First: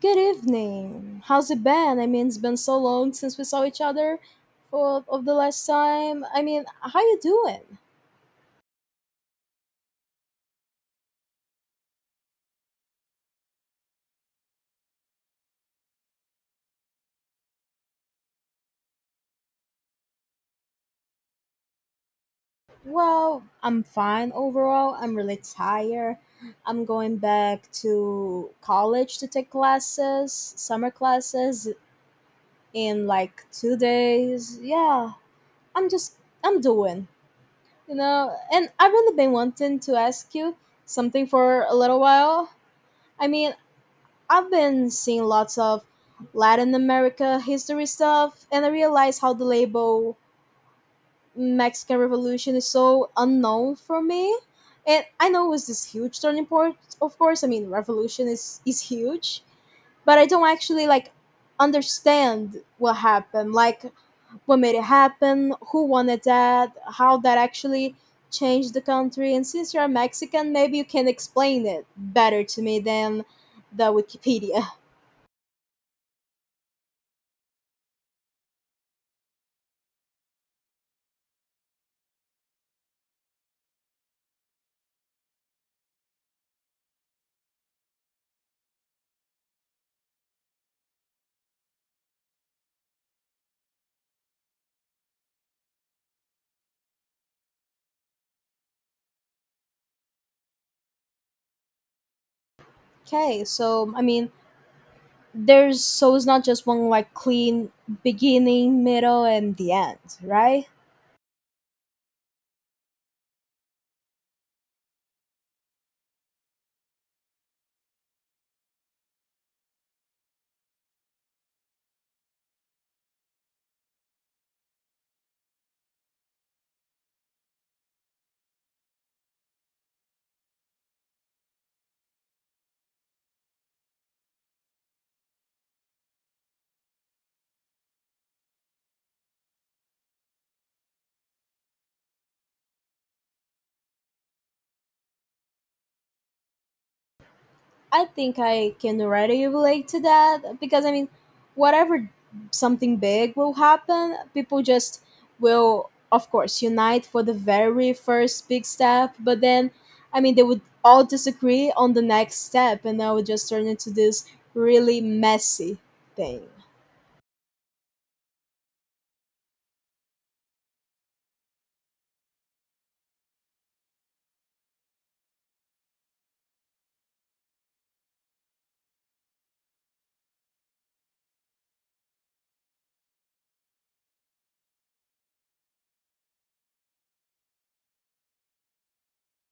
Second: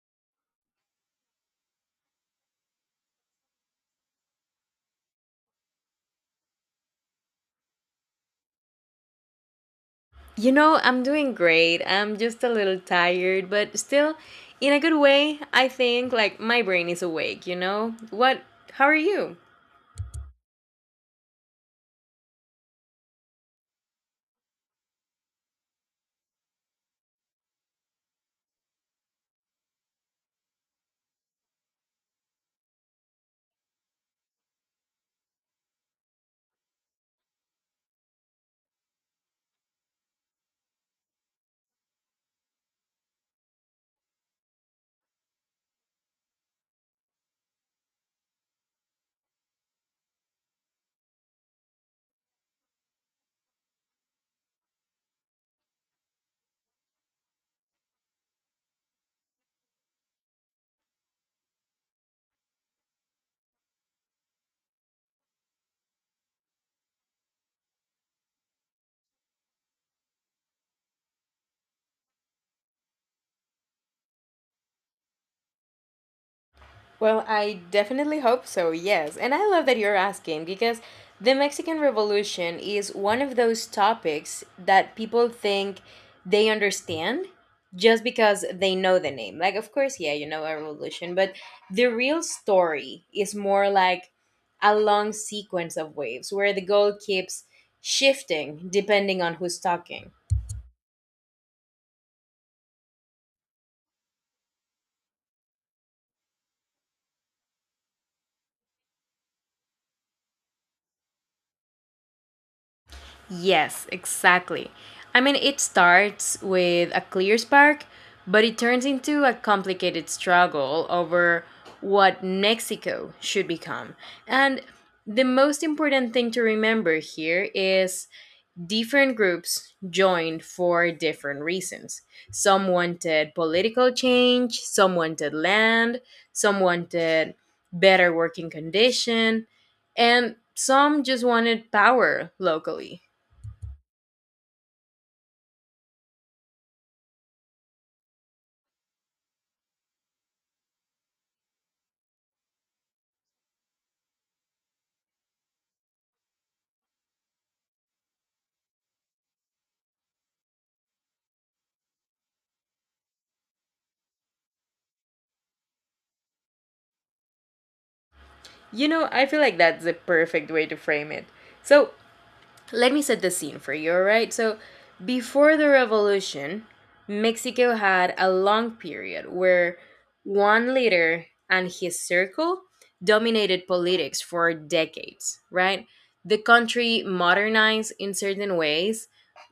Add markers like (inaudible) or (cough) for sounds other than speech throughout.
Good evening. How's it been? I mean, it's been so long since we saw each other for of the last time. I mean, how you doing? You know, I'm doing great. I'm just a little tired, but still in a good way. I think like my brain is awake, you know? What How are you? Well, I'm fine overall. I'm really tired. I'm going back to college to take classes, summer classes in like 2 days. Yeah, I'm just I'm doing, And I've really been wanting to ask you something for a little while. I mean, I've been seeing lots of Latin America history stuff, and I realize how the label Mexican Revolution is so unknown for me. And I know it was this huge turning point, of course. I mean, revolution is huge, but I don't actually like understand what happened, like what made it happen, who wanted that, how that actually changed the country. And since you're Mexican, maybe you can explain it better to me than the Wikipedia. Well, I definitely hope so, yes. And I love that you're asking because the Mexican Revolution is one of those topics that people think they understand just because they know the name. Like, of course, yeah, you know a revolution, but the real story is more like a long sequence of waves where the goal keeps shifting depending on who's talking. Okay, so I mean, there's so it's not just one like clean beginning, middle, and the end, right? Yes, exactly. I mean, it starts with a clear spark, but it turns into a complicated struggle over what Mexico should become. And the most important thing to remember here is different groups joined for different reasons. Some wanted political change, some wanted land, some wanted better working condition, and some just wanted power locally. I think I can already relate to that because I mean, whatever something big will happen, people just will, of course, unite for the very first big step, but then I mean, they would all disagree on the next step, and that would just turn into this really messy thing. You know, I feel like that's the perfect way to frame it. So, let me set the scene for you, all right? So, before the revolution, Mexico had a long period where one leader and his circle dominated politics for decades, right? The country modernized in certain ways.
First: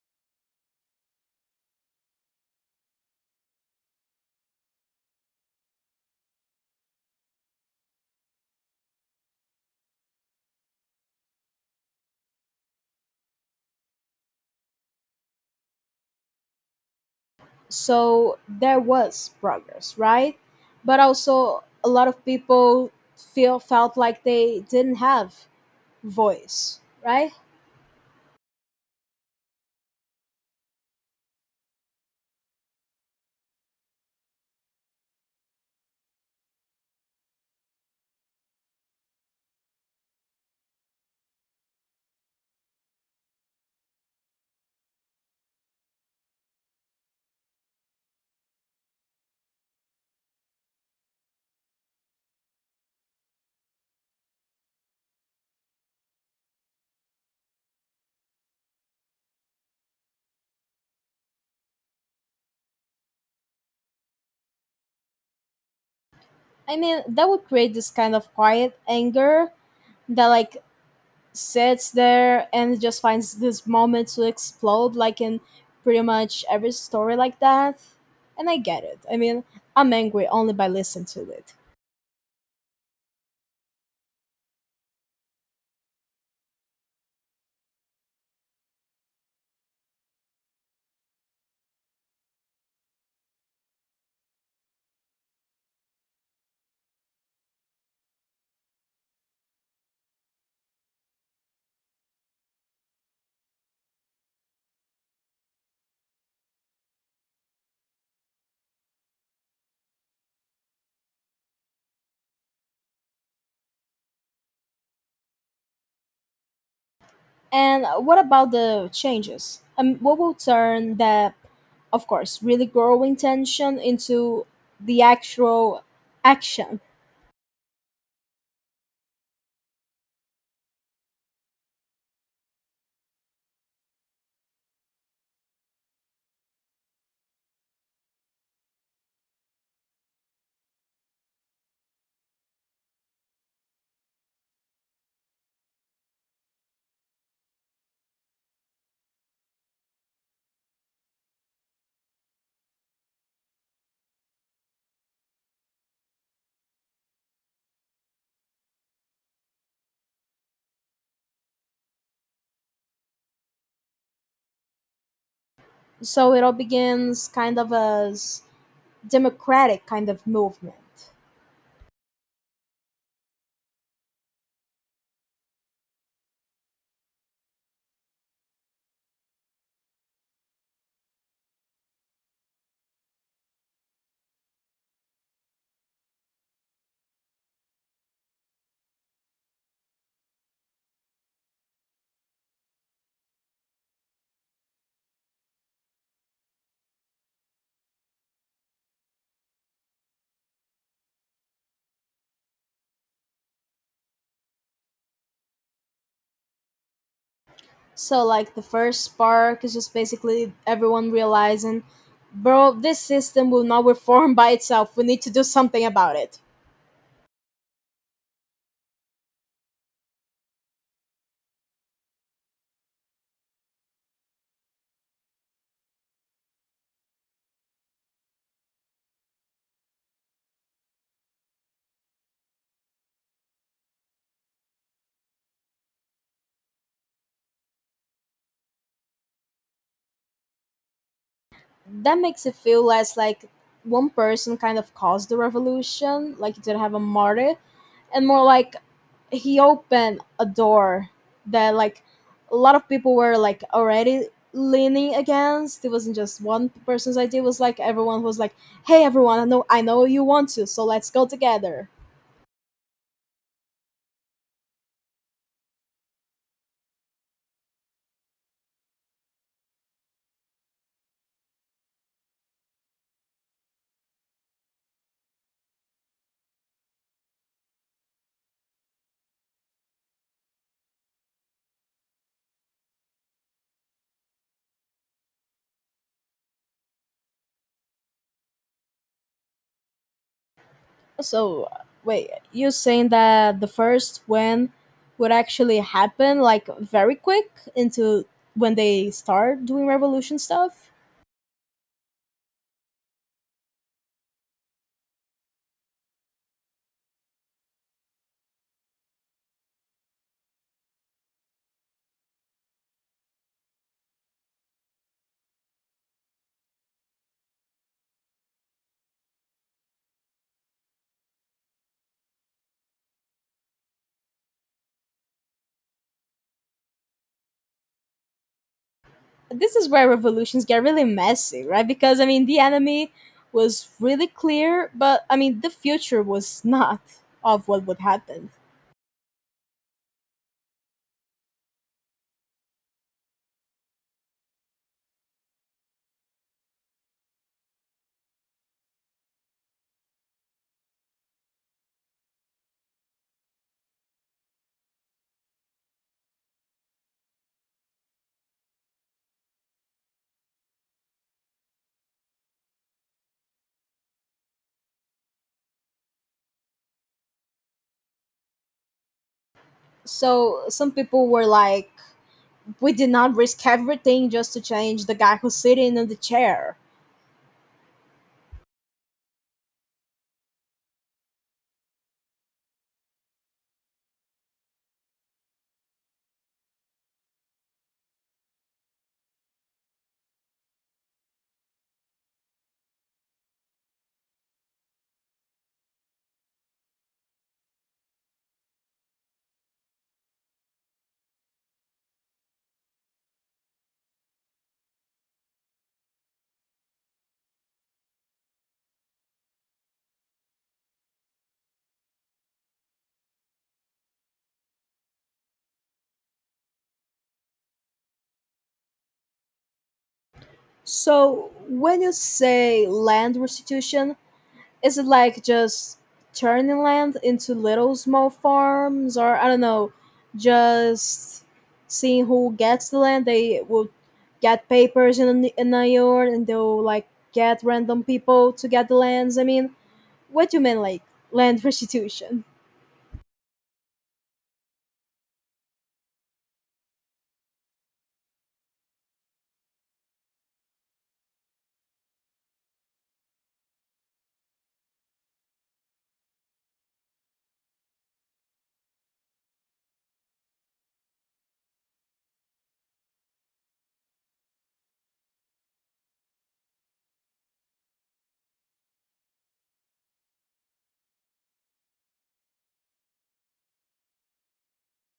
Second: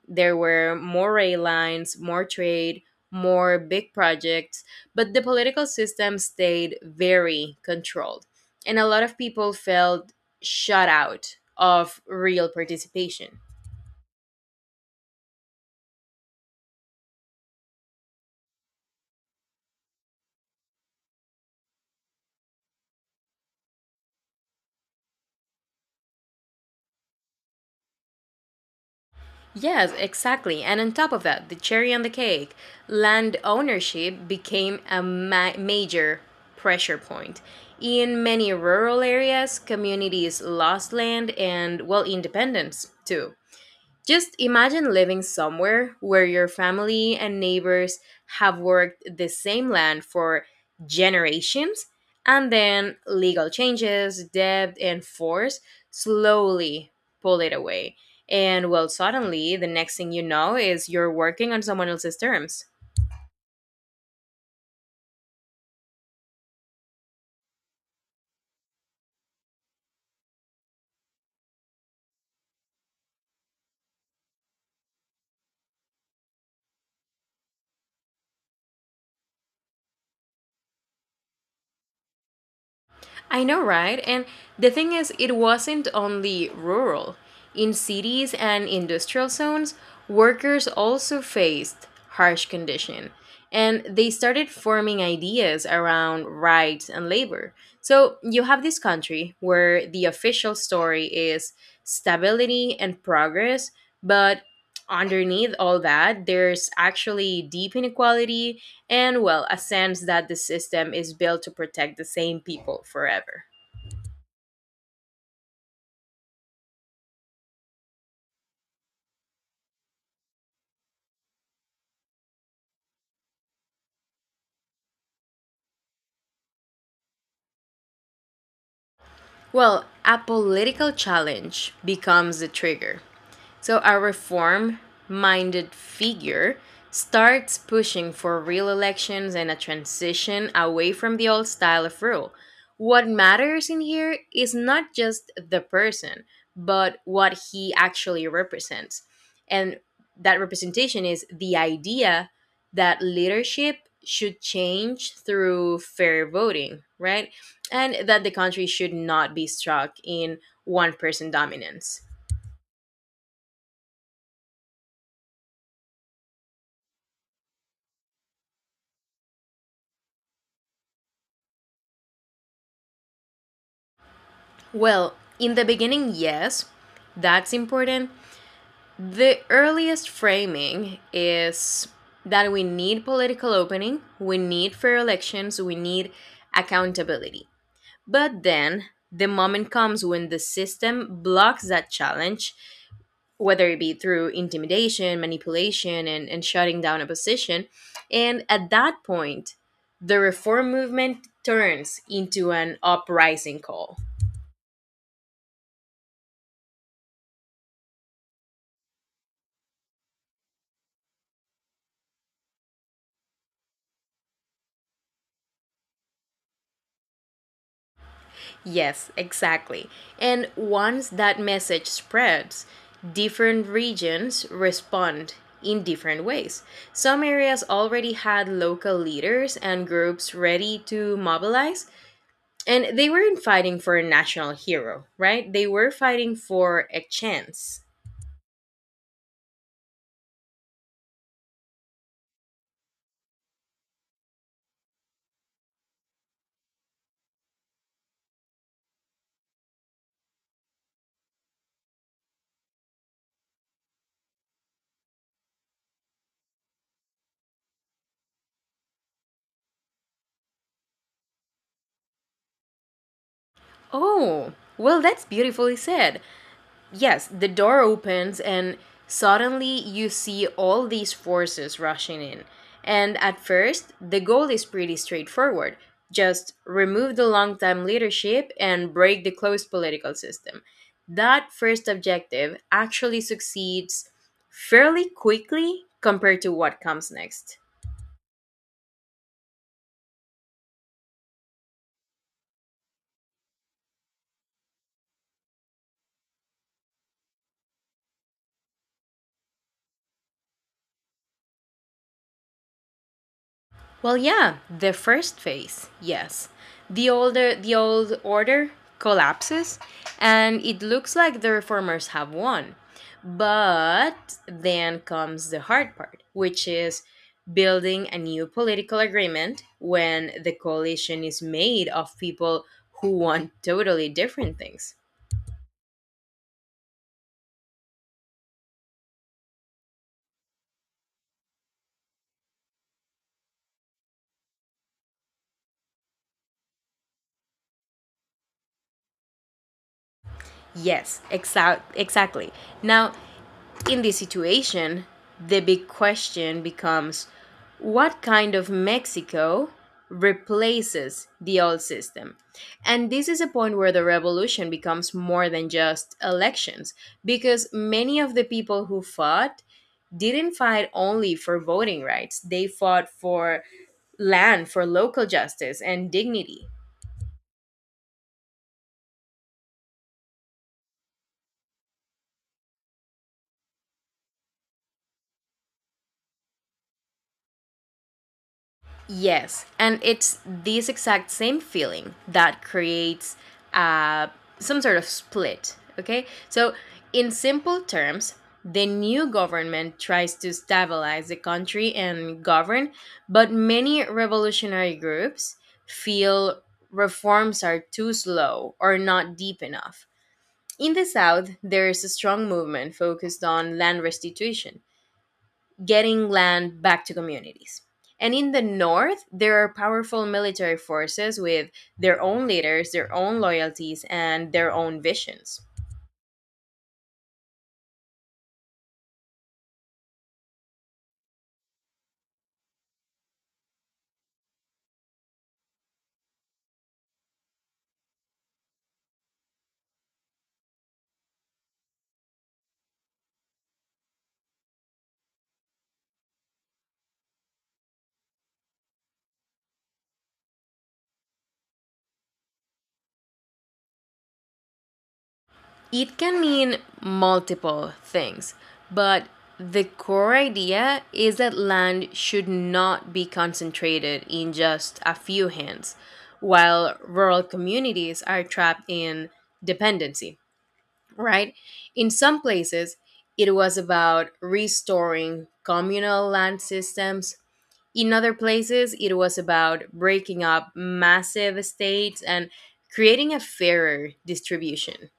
There were more rail lines, more trade, more big projects, but the political system stayed very controlled. And a lot of people felt shut out of real participation. So there was progress, right? But also a lot of people feel felt like they didn't have voice, right? Yes, exactly. And on top of that, the cherry on the cake, land ownership became a major pressure point. In many rural areas, communities lost land and, well, independence too. Just imagine living somewhere where your family and neighbors have worked the same land for generations, and then legal changes, debt, and force slowly pull it away. And well, suddenly, the next thing you know is you're working on someone else's terms. I mean, that would create this kind of quiet anger that like sits there and just finds this moment to explode like in pretty much every story like that. And I get it. I mean, I'm angry only by listening to it. I know, right? And the thing is, it wasn't only rural. In cities and industrial zones, workers also faced harsh conditions, and they started forming ideas around rights and labor. So you have this country where the official story is stability and progress, but underneath all that, there's actually deep inequality and, well, a sense that the system is built to protect the same people forever. And what about the changes? What will turn that, of course, really growing tension into the actual action? Well, a political challenge becomes the trigger. So a reform minded figure starts pushing for real elections and a transition away from the old style of rule. What matters in here is not just the person, but what he actually represents. And that representation is the idea that leadership should change through fair voting, right? And that the country should not be stuck in one person dominance. So it all begins kind of as democratic kind of movement. Well, in the beginning, yes, that's important. The earliest framing is that we need political opening, we need fair elections, we need accountability. But then the moment comes when the system blocks that challenge whether it be through intimidation, manipulation, and shutting down opposition. And at that point, the reform movement turns into an uprising call. So like the first spark is just basically everyone realizing, bro, this system will not reform by itself. We need to do something about it. Yes, exactly. And once that message spreads, different regions respond in different ways. Some areas already had local leaders and groups ready to mobilize, and they weren't fighting for a national hero, right? They were fighting for a chance. That makes it feel less like one person kind of caused the revolution, like you didn't have a martyr, and more like he opened a door that like a lot of people were like already leaning against. It wasn't just one person's idea. It was like everyone was like, "Hey, everyone! I know you want to, so let's go together." Oh, well, that's beautifully said. Yes, the door opens, and suddenly you see all these forces rushing in. And at first, the goal is pretty straightforward just remove the long time leadership and break the closed political system. That first objective actually succeeds fairly quickly compared to what comes next. So wait, you're saying that the first win would actually happen like very quick into when they start doing revolution stuff? Well, yeah, the first phase, yes. The old order collapses and it looks like the reformers have won. But then comes the hard part, which is building a new political agreement when the coalition is made of people who want totally different things. This is where revolutions get really messy, right? Because I mean the enemy was really clear, but I mean the future was not of what would happen. Yes, exactly. Now, in this situation, the big question becomes what kind of Mexico replaces the old system? And this is a point where the revolution becomes more than just elections, because many of the people who fought didn't fight only for voting rights, they fought for land, for local justice and dignity. So some people were like, we did not risk everything just to change the guy who's sitting in the chair. Yes, and it's this exact same feeling that creates uh, some sort of split. Okay, so in simple terms, the new government tries to stabilize the country and govern, but many revolutionary groups feel reforms are too slow or not deep enough. In the South, there is a strong movement focused on land restitution, getting land back to communities. And in the north, there are powerful military forces with their own leaders, their own loyalties, and their own visions. So when you say land restitution, is it like just turning land into little small farms or I don't know, just seeing who gets the land, they will get papers in in a yard and they'll like get random people to get the lands. I mean, what do you mean like land (laughs) restitution? It can mean multiple things, but the core idea is that land should not be concentrated in just a few hands, while rural communities are trapped in dependency, right? In some places, it was about restoring communal land systems. In other places, it was about breaking up massive estates and creating a fairer distribution.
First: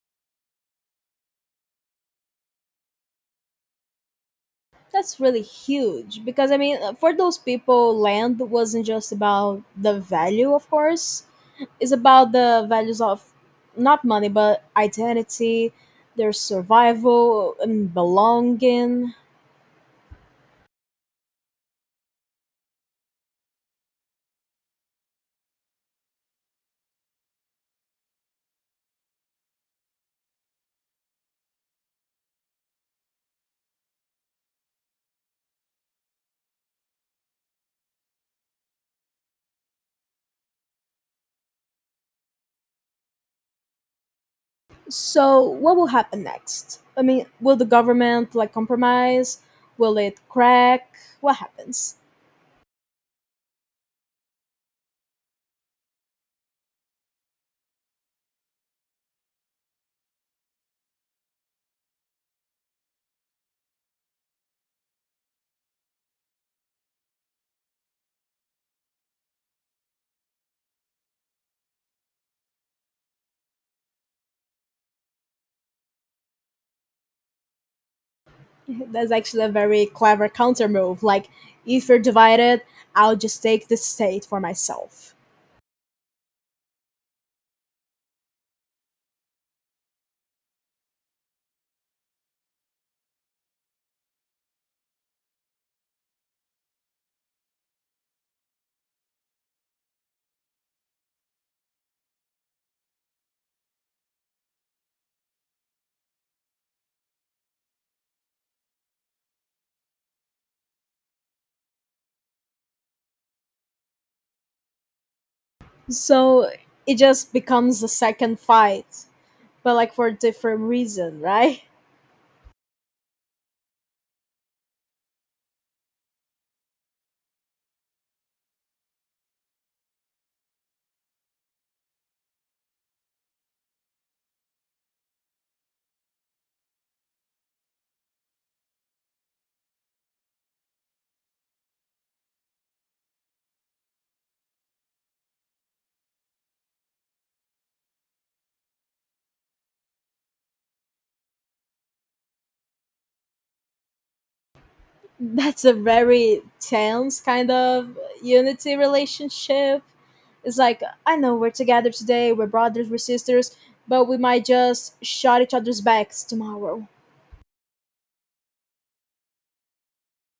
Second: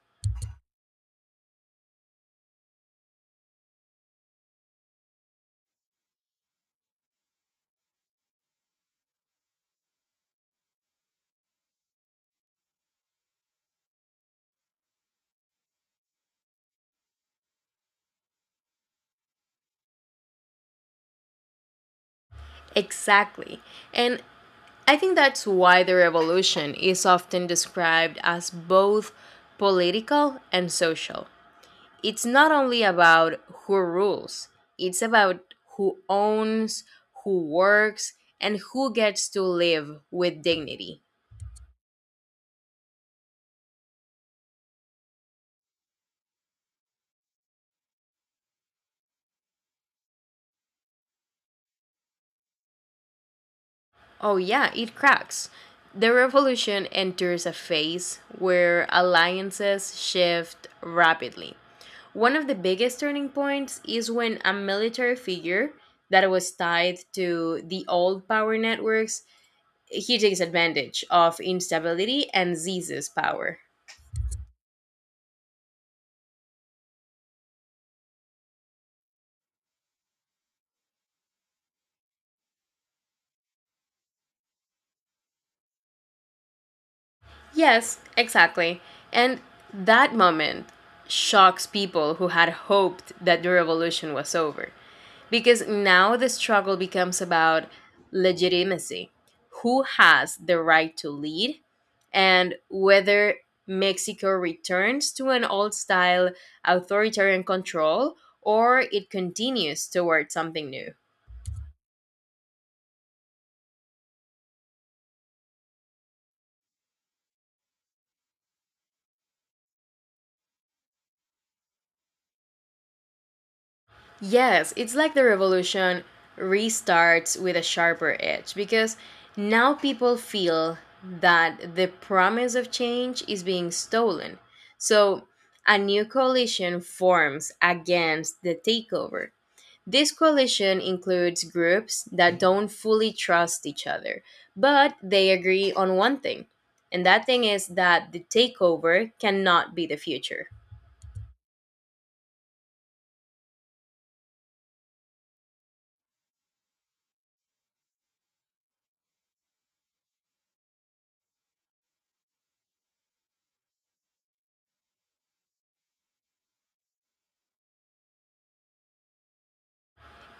That's really huge because I mean for those people land wasn't just about the value, of course is about the values of not money but identity, their survival and belonging. Exactly. And I think that's why the revolution is often described as both political and social. It's not only about who rules, it's about who owns, who works, and who gets to live with dignity. So what will happen next? I mean, will the government like compromise? Will it crack? What happens? Oh, yeah, it cracks. The revolution enters a phase where alliances shift rapidly. One of the biggest turning points is when a military figure that was tied to the old power networks he takes advantage of instability and seizes power. (laughs) That's actually a very clever counter move. Like, if you're divided, I'll just take the state for myself. Yes, exactly. And that moment shocks people who had hoped that the revolution was over. Because now the struggle becomes about legitimacy who has the right to lead, and whether Mexico returns to an old style authoritarian control or it continues towards something new. So it just becomes the second fight, but like for a different reason, right? Yes, it's like the revolution restarts with a sharper edge because now people feel that the promise of change is being stolen. So a new coalition forms against the takeover. This coalition includes groups that don't fully trust each other, but they agree on one thing, and that thing is that the takeover cannot be the future. That's a very tense kind of unity relationship. It's like, I know we're together today, we're brothers, we're sisters, but we might just shot each other's backs tomorrow.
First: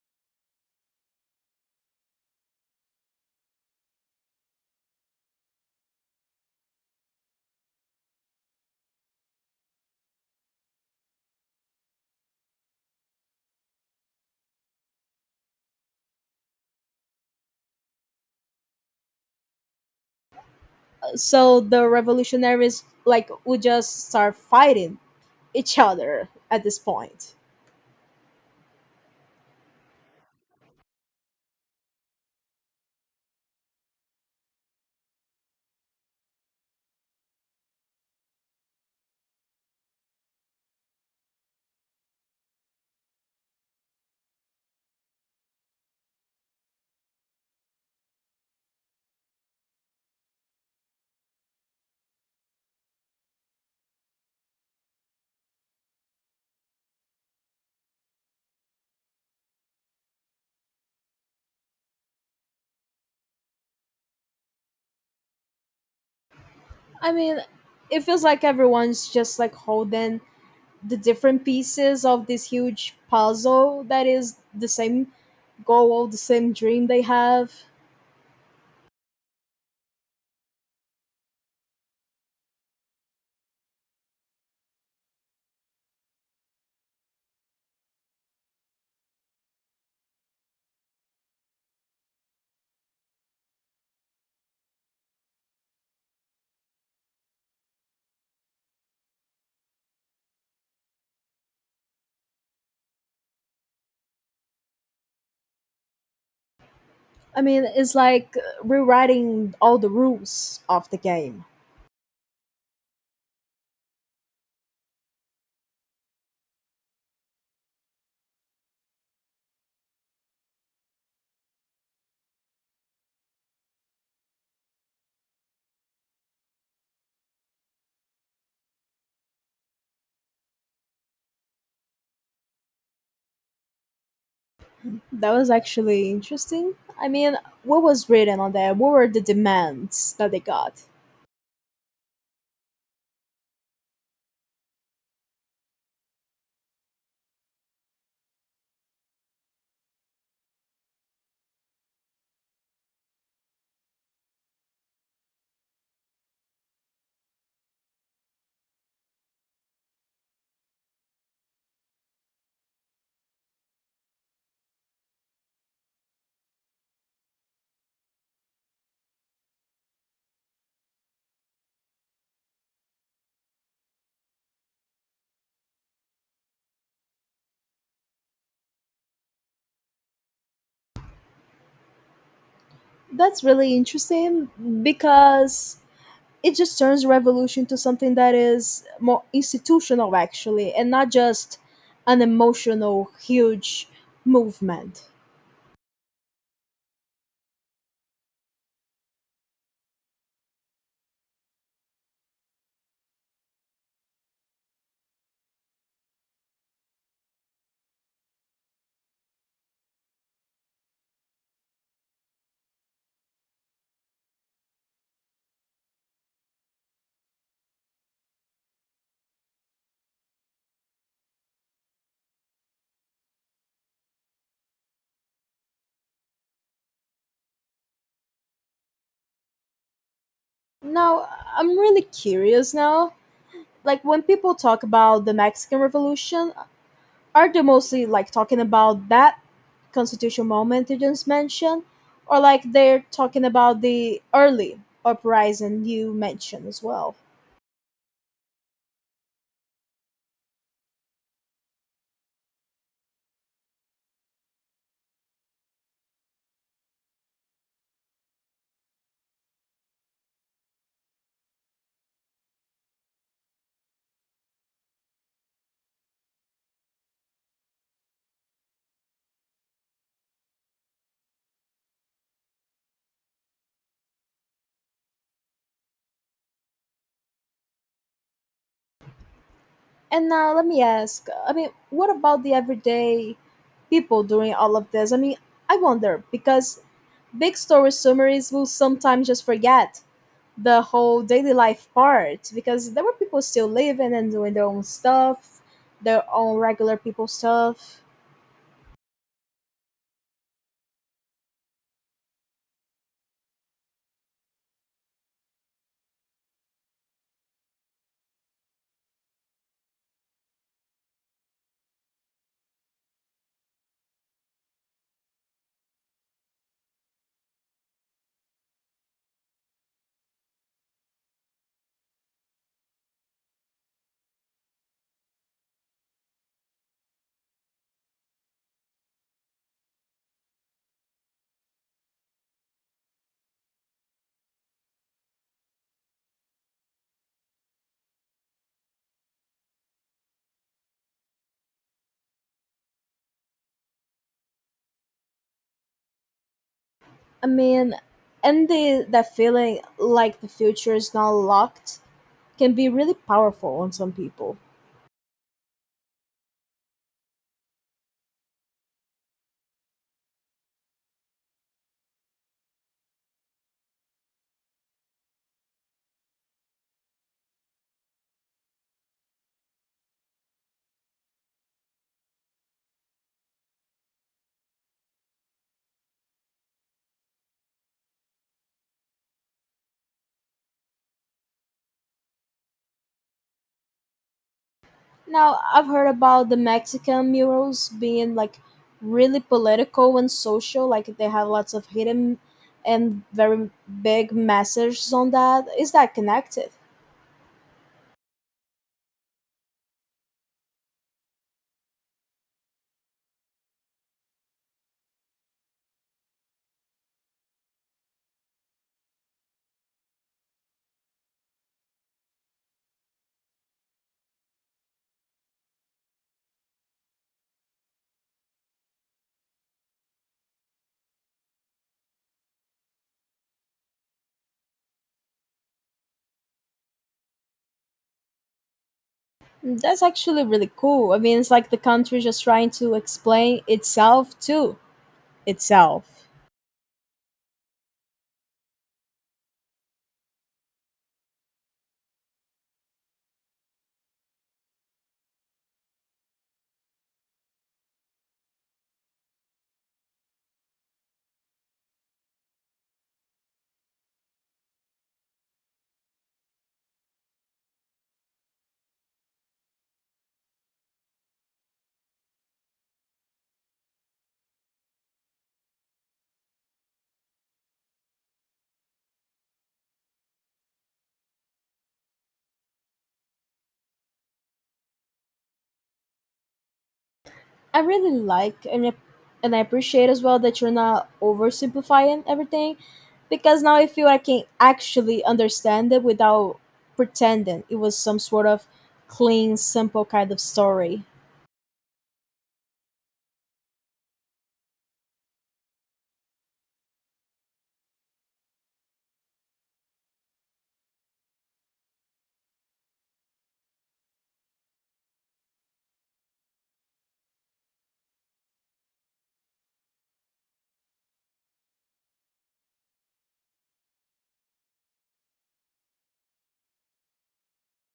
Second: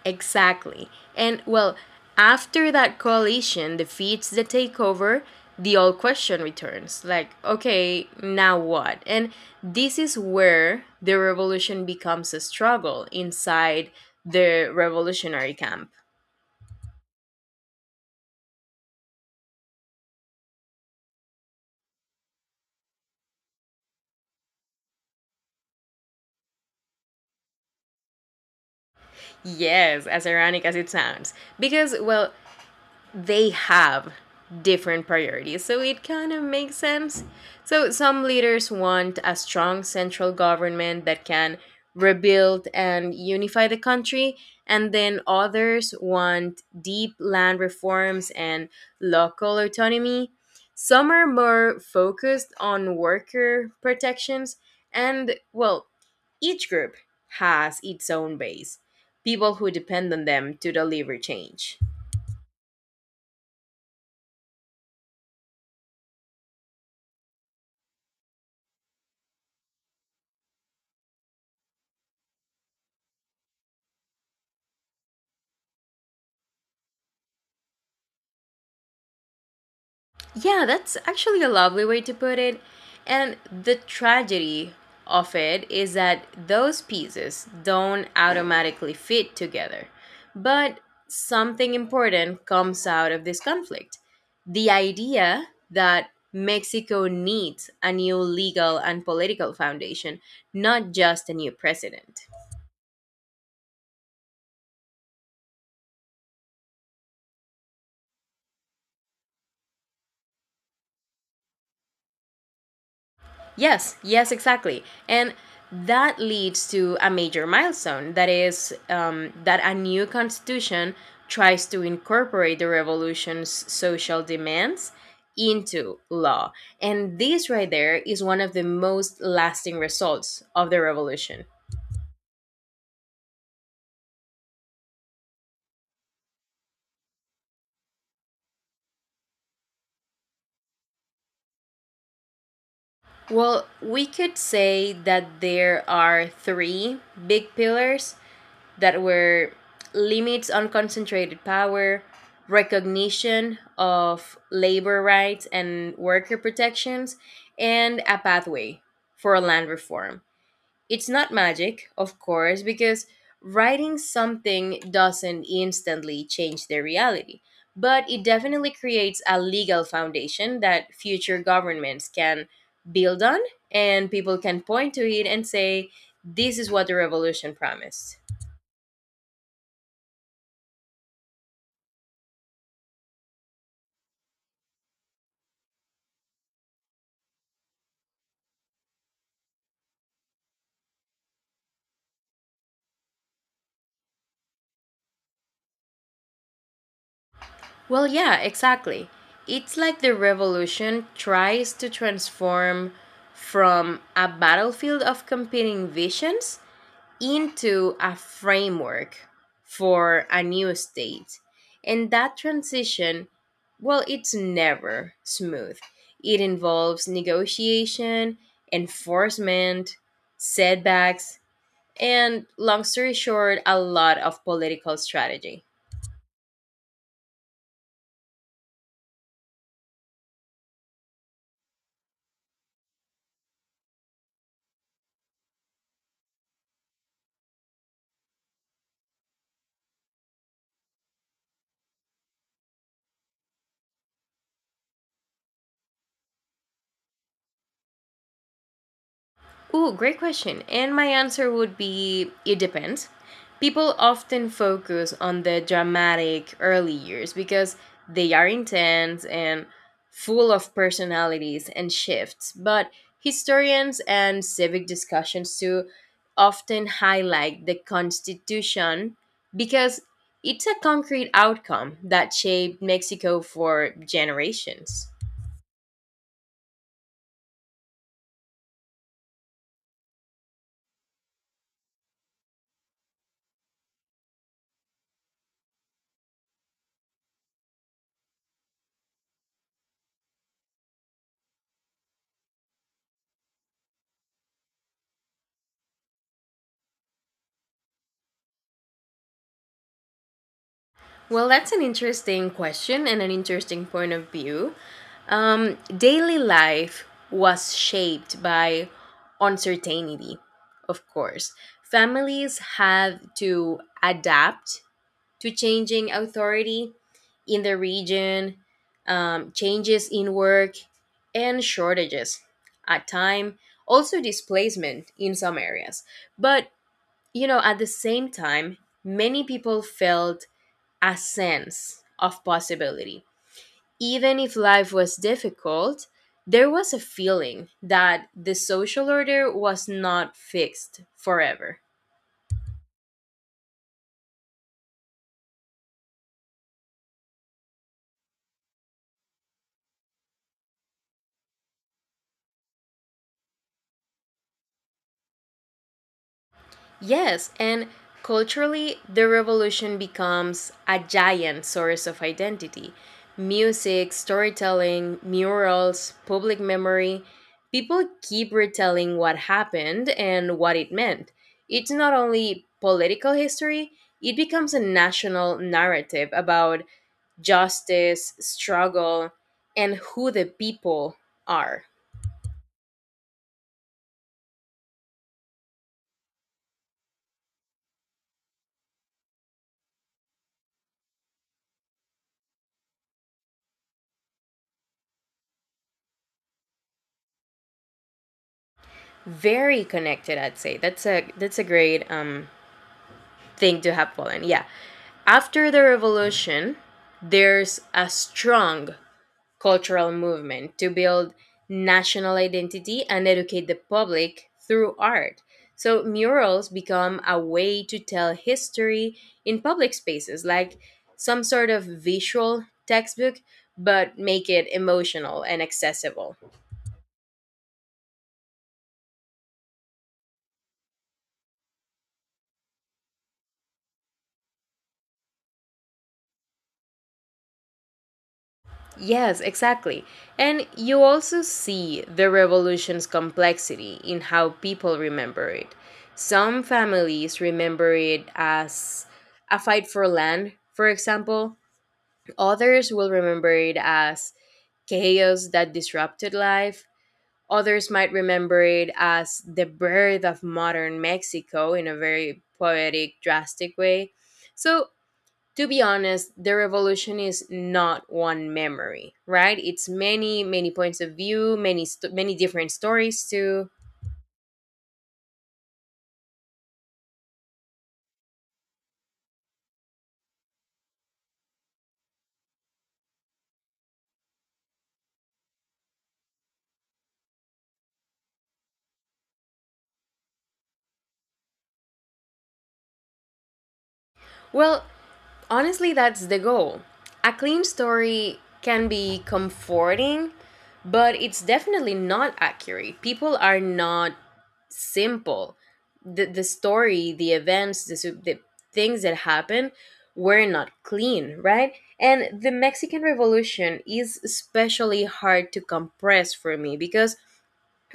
Exactly. And well, after that coalition defeats the takeover, the old question returns like, okay, now what? And this is where the revolution becomes a struggle inside the revolutionary camp. So the revolutionaries, like, would just start fighting each other at this point. Yes, as ironic as it sounds. Because, well, they have different priorities. So it kind of makes sense. So some leaders want a strong central government that can rebuild and unify the country, and then others want deep land reforms and local autonomy. Some are more focused on worker protections, and well, each group has its own base, people who depend on them to deliver change. I mean, it feels like everyone's just like holding the different pieces of this huge puzzle that is the same goal, the same dream they have. Yeah, that's actually a lovely way to put it. And the tragedy of it is that those pieces don't automatically fit together. But something important comes out of this conflict the idea that Mexico needs a new legal and political foundation, not just a new president. I mean, it's like rewriting all the rules of the game. Yes, yes, exactly. And that leads to a major milestone that is, that a new constitution tries to incorporate the revolution's social demands into law. And this right there is one of the most lasting results of the revolution. That was actually interesting. I mean, what was written on there? What were the demands that they got? Well, we could say that there are three big pillars that were limits on concentrated power, recognition of labor rights and worker protections, and a pathway for land reform. It's not magic, of course, because writing something doesn't instantly change the reality, but it definitely creates a legal foundation that future governments can build on and people can point to it and say, this is what the revolution promised. That's really interesting because it just turns revolution to something that is more institutional, actually, and not just an emotional, huge movement. Well, yeah, exactly. It's like the revolution tries to transform from a battlefield of competing visions into a framework for a new state. And that transition, well, it's never smooth. It involves negotiation, enforcement, setbacks, and long story short, a lot of political strategy. Now, I'm really curious now. Like, when people talk about the Mexican Revolution, are they mostly like talking about that constitutional moment you just mentioned? Or like they're talking about the early uprising you mentioned as well. Ooh, great question. And my answer would be it depends. People often focus on the dramatic early years because they are intense and full of personalities and shifts. But historians and civic discussions too often highlight the Constitution because it's a concrete outcome that shaped Mexico for generations. And now let me ask, I mean, what about the everyday people doing all of this? I mean, I wonder because big story summaries will sometimes just forget the whole daily life part because there were people still living and doing their own stuff, their own regular people stuff. Well, that's an interesting question and an interesting point of view. Daily life was shaped by uncertainty, of course. Families had to adapt to changing authority in the region, changes in work, and shortages at time, also displacement in some areas. But, at the same time, many people felt a sense of possibility. Even if life was difficult, there was a feeling that the social order was not fixed forever. I mean, and the that feeling like the future is not locked can be really powerful on some people. Yes, and culturally, the revolution becomes a giant source of identity. Music, storytelling, murals, public memory. People keep retelling what happened and what it meant. It's not only political history, it becomes a national narrative about justice, struggle, and who the people are. Now, I've heard about the Mexican murals being like really political and social, like they have lots of hidden and very big messages on that. Is that connected? Very connected, I'd say. That's a great thing to have Poland. Yeah. After the revolution, there's a strong cultural movement to build national identity and educate the public through art. So murals become a way to tell history in public spaces, like some sort of visual textbook, but make it emotional and accessible. That's actually really cool. I mean, it's like the country just trying to explain itself to itself. Yes, exactly. And you also see the revolution's complexity in how people remember it. Some families remember it as a fight for land, for example. Others will remember it as chaos that disrupted life. Others might remember it as the birth of modern Mexico in a very poetic, drastic way. So to be honest, the revolution is not one memory, right? It's many, many points of view, many, many different stories too. I really like and I appreciate as well that you're not oversimplifying everything, because now I feel I can actually understand it without pretending it was some sort of clean, simple kind of story. Well, honestly, that's the goal. A clean story can be comforting, but it's definitely not accurate. People are not simple. The story, the events, the things that happened were not clean, right? And the Mexican Revolution is especially hard to compress for me because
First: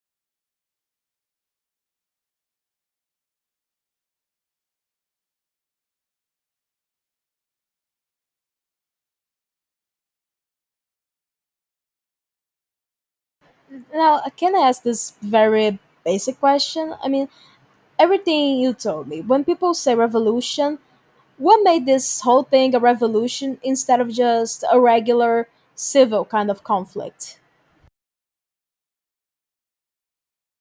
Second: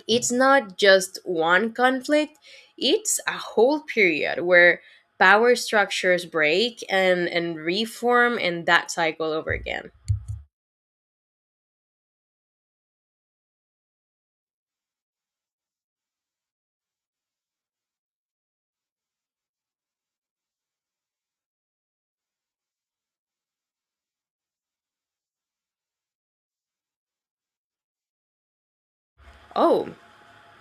it's not just one conflict, it's a whole period where power structures break and reform and that cycle over again. Now, I can ask this very basic question. I mean, everything you told me. When people say revolution, what made this whole thing a revolution instead of just a regular civil kind of conflict? Oh,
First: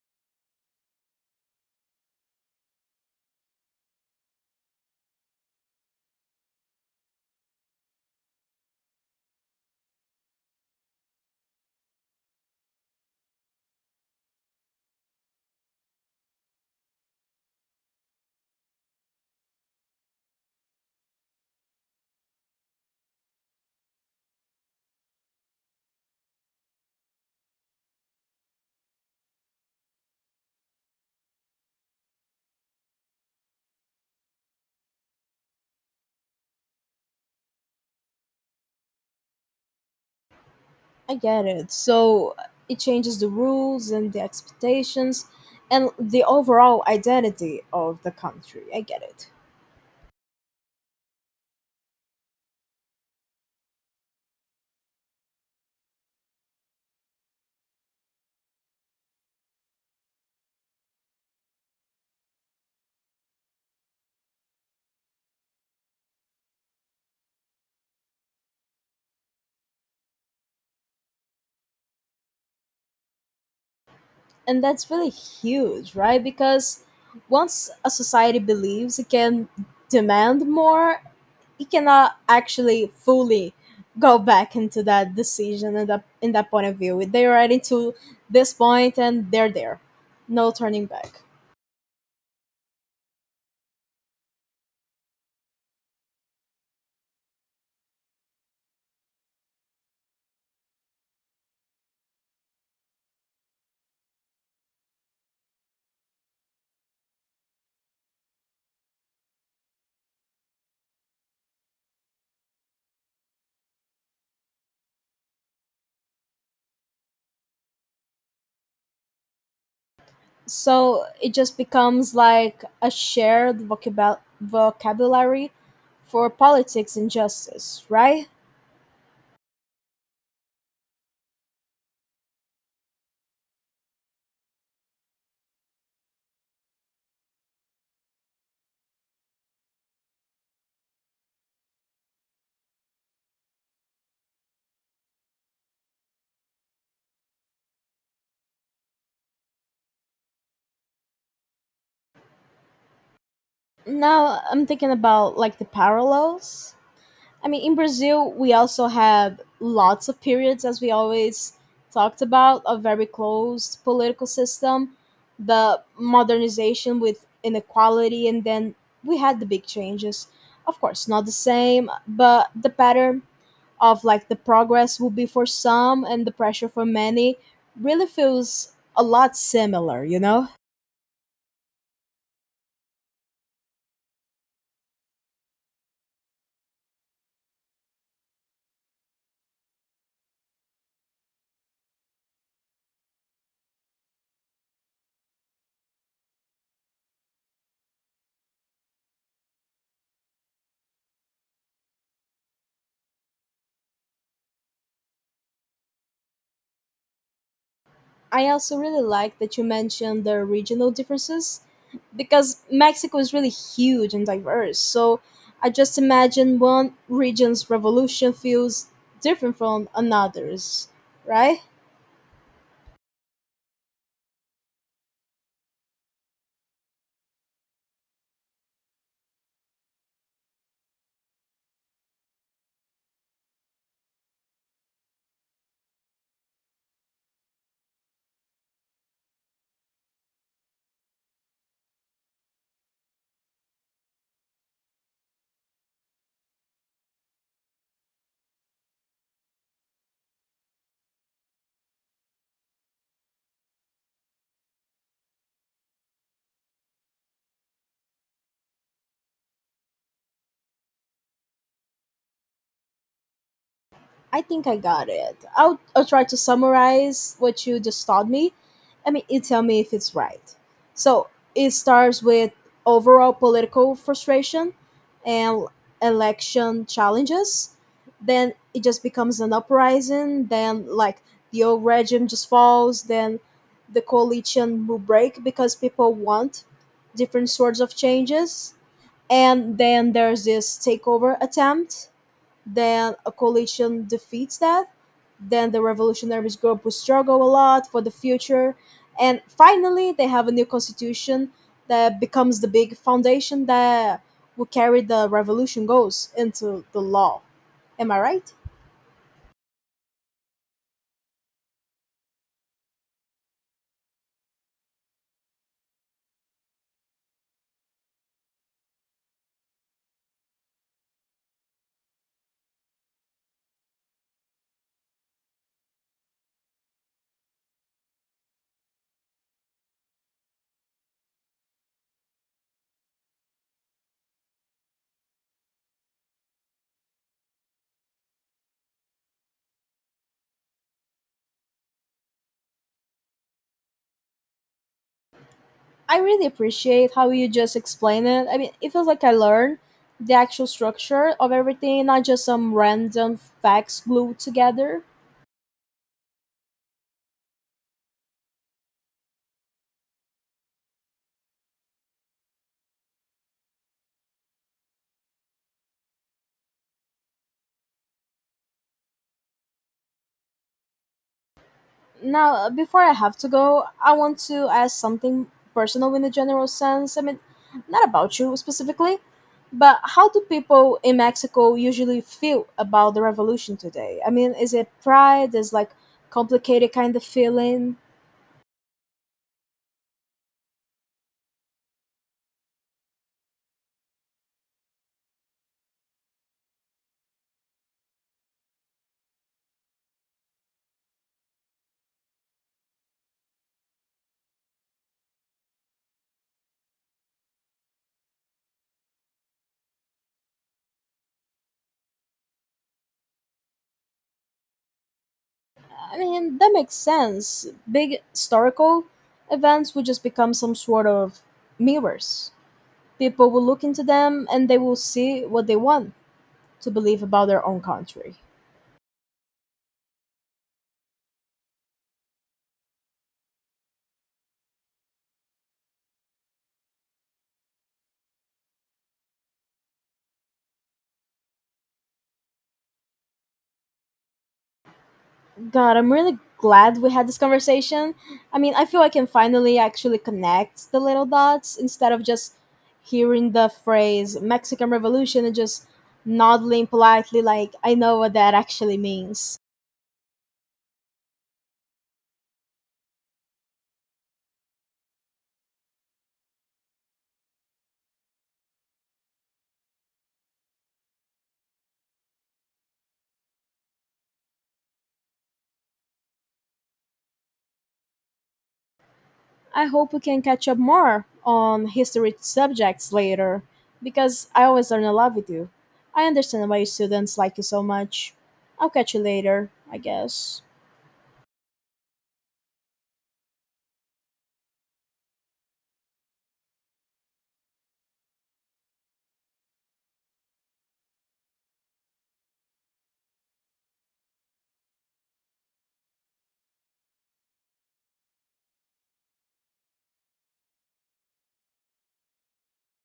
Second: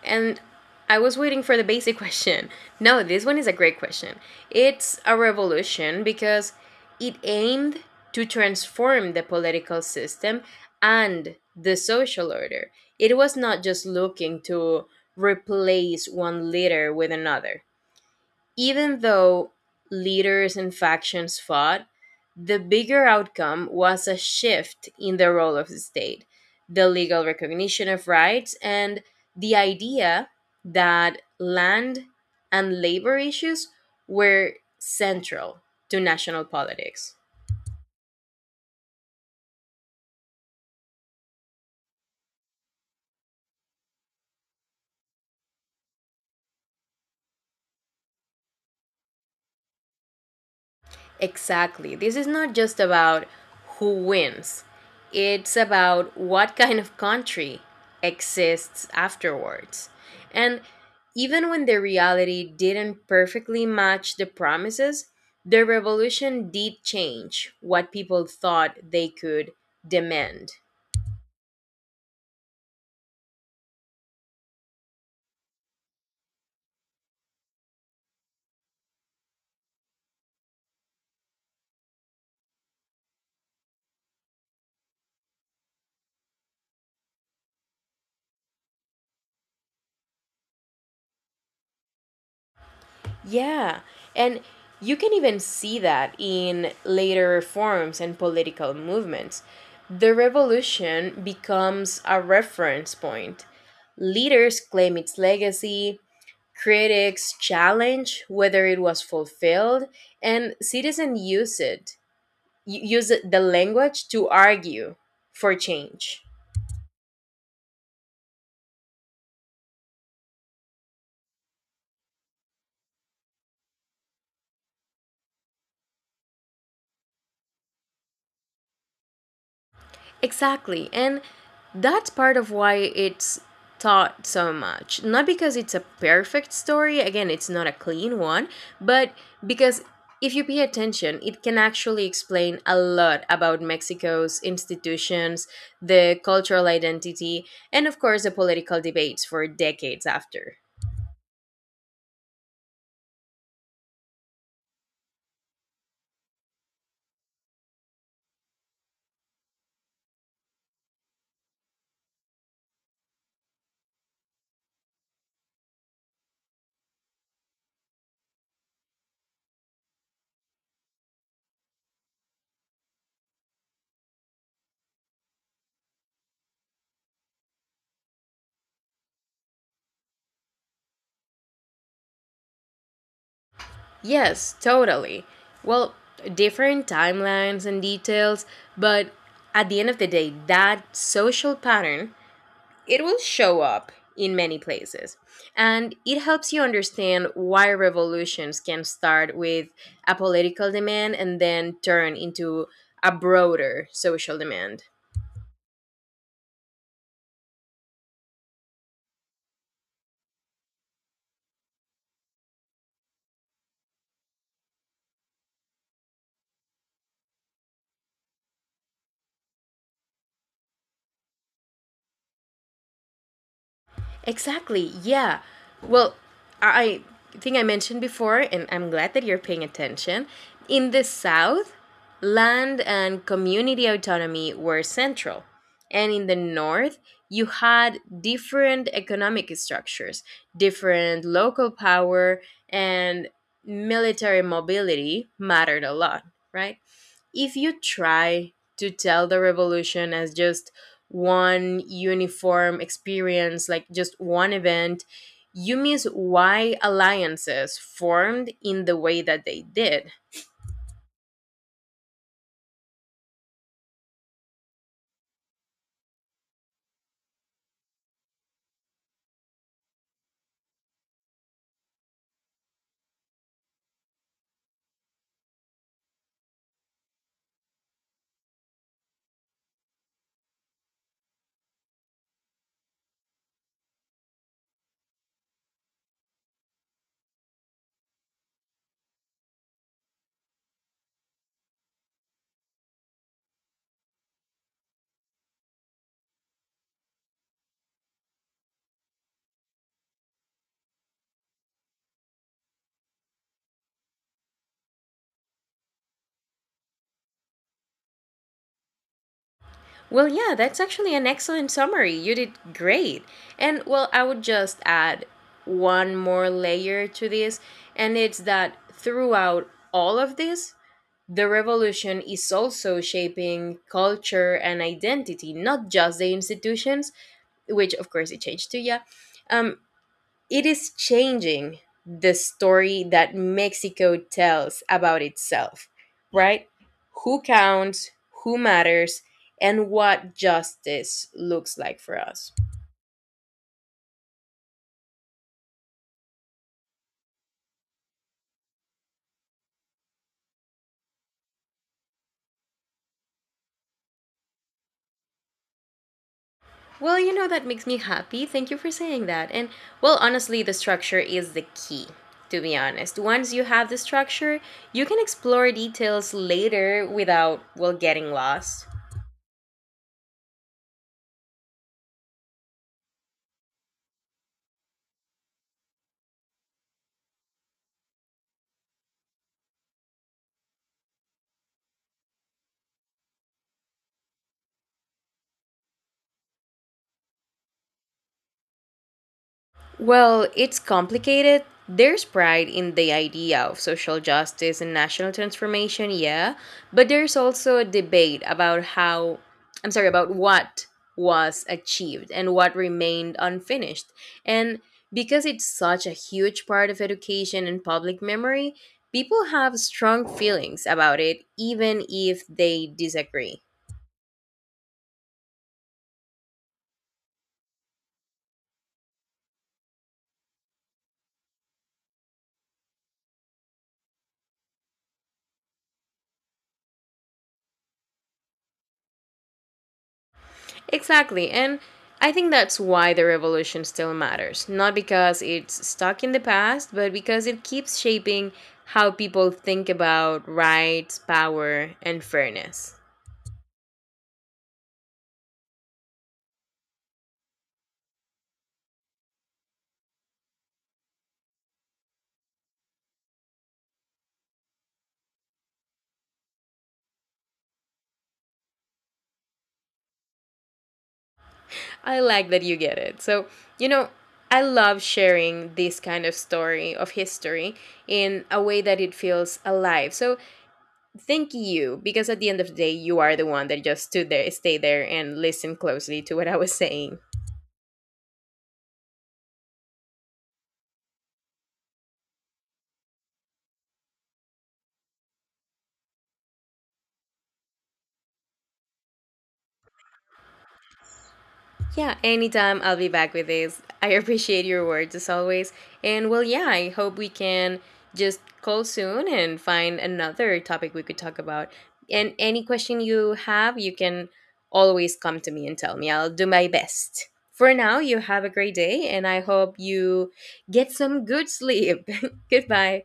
and I was waiting for the basic (laughs) question. No, this one is a great question. It's a revolution because it aimed to transform the political system and the social order. It was not just looking to replace one leader with another. Even though leaders and factions fought, the bigger outcome was a shift in the role of the state, the legal recognition of rights, and the idea that land and labor issues were central to national politics. I get it. So it changes the rules and the expectations and the overall identity of the country. I get it. Exactly. This is not just about who wins, it's about what kind of country exists afterwards. And even when the reality didn't perfectly match the promises, the revolution did change what people thought they could demand. And that's really huge, right? Because once a society believes it can demand more, it cannot actually fully go back into that decision and that in that point of view. They're already to this point and they're there. No turning back. Yeah. And you can even see that in later reforms and political movements. The revolution becomes a reference point. Leaders claim its legacy, critics challenge whether it was fulfilled, and citizens use the language to argue for change. So it just becomes like a shared vocabulary for politics and justice, right? Exactly. And that's part of why it's taught so much. Not because it's a perfect story, again, it's not a clean one, but because if you pay attention, it can actually explain a lot about Mexico's institutions, the cultural identity, and of course the political debates for decades after. Now I'm thinking about like the parallels. I mean, in Brazil we also have lots of periods as we always talked about, a very closed political system, the modernization with inequality, and then we had the big changes. Of course not the same, but the pattern of like the progress will be for some and the pressure for many really feels a lot similar, you know? Yes, totally. Well, different timelines and details, but at the end of the day, that social pattern it will show up in many places. And it helps you understand why revolutions can start with a political demand and then turn into a broader social demand. I also really like that you mentioned the regional differences because Mexico is really huge and diverse. So I just imagine one region's revolution feels different from another's, right? Exactly. Yeah. Well, I I think I mentioned before, and I'm glad that you're paying attention. In the South, land and community autonomy were central. And in the North, you had different economic structures, different local power, and military mobility mattered a lot, right? If you try to tell the revolution as just one uniform experience, like just one event, you miss why alliances formed in the way that they did. I think I got it. I'll try to summarize what you just taught me. I mean, you tell me if it's right. So it starts with overall political frustration and election challenges. Then it just becomes an uprising. Then, like, the old regime just falls. Then the coalition will break because people want different sorts of changes. And then there's this takeover attempt, then a coalition defeats that, then the revolutionaries group will struggle a lot for the future, and finally they have a new constitution that becomes the big foundation that will carry the revolution goals into the law. Am I right? Well, yeah, that's actually an excellent summary. You did great. And well, I would just add one more layer to this, and it's that throughout all of this, the revolution is also shaping culture and identity, not just the institutions, which of course it changed to, yeah, um, it is changing the story that Mexico tells about itself, right? Who counts, who matters, and what justice looks like for us. I really appreciate how you just explain it. I mean, it feels like I learned the actual structure of everything, not just some random facts glued together. Well, you know, that makes me happy. Thank you for saying that. And well, honestly, the structure is the key, to be honest. Once you have the structure, you can explore details later without, well, getting lost. Now, before I have to go, I want to ask something personal in a general sense. I mean, not about you specifically, but how do people in Mexico usually feel about the revolution today? I mean, is it pride? Is like complicated kind of feeling? Well, it's complicated. There's pride in the idea of social justice and national transformation, yeah, but there's also a debate about how, I'm sorry, about what was achieved and what remained unfinished. And because it's such a huge part of education and public memory, people have strong feelings about it, even if they disagree. I mean, that makes sense. Big historical events would just become some sort of mirrors. People will look into them and they will see what they want to believe about their own country. Exactly. And I think that's why the revolution still matters. Not because it's stuck in the past, but because it keeps shaping how people think about rights, power, and fairness. God, I'm really glad we had this conversation. I mean, I feel I can finally actually connect the little dots instead of just hearing the phrase Mexican Revolution and just nodding politely like I know what that actually means. I like that you get it. So, you know, I love sharing this kind of story of history in a way that it feels alive. So, thank you, because at the end of the day, you are the one that just stood there, stayed there, and listened closely to what I was saying. I hope we can catch up more on history subjects later because I always learn a lot with you. I understand why your students like you so much. I'll catch you later, I guess. Yeah, anytime I'll be back with this. I appreciate your words as always. And well, yeah, I hope we can just call soon and find another topic we could talk about. And any question you have, you can always come to me and tell me. I'll do my best. For now, you have a great day, and I hope you get some good sleep. (laughs) Goodbye.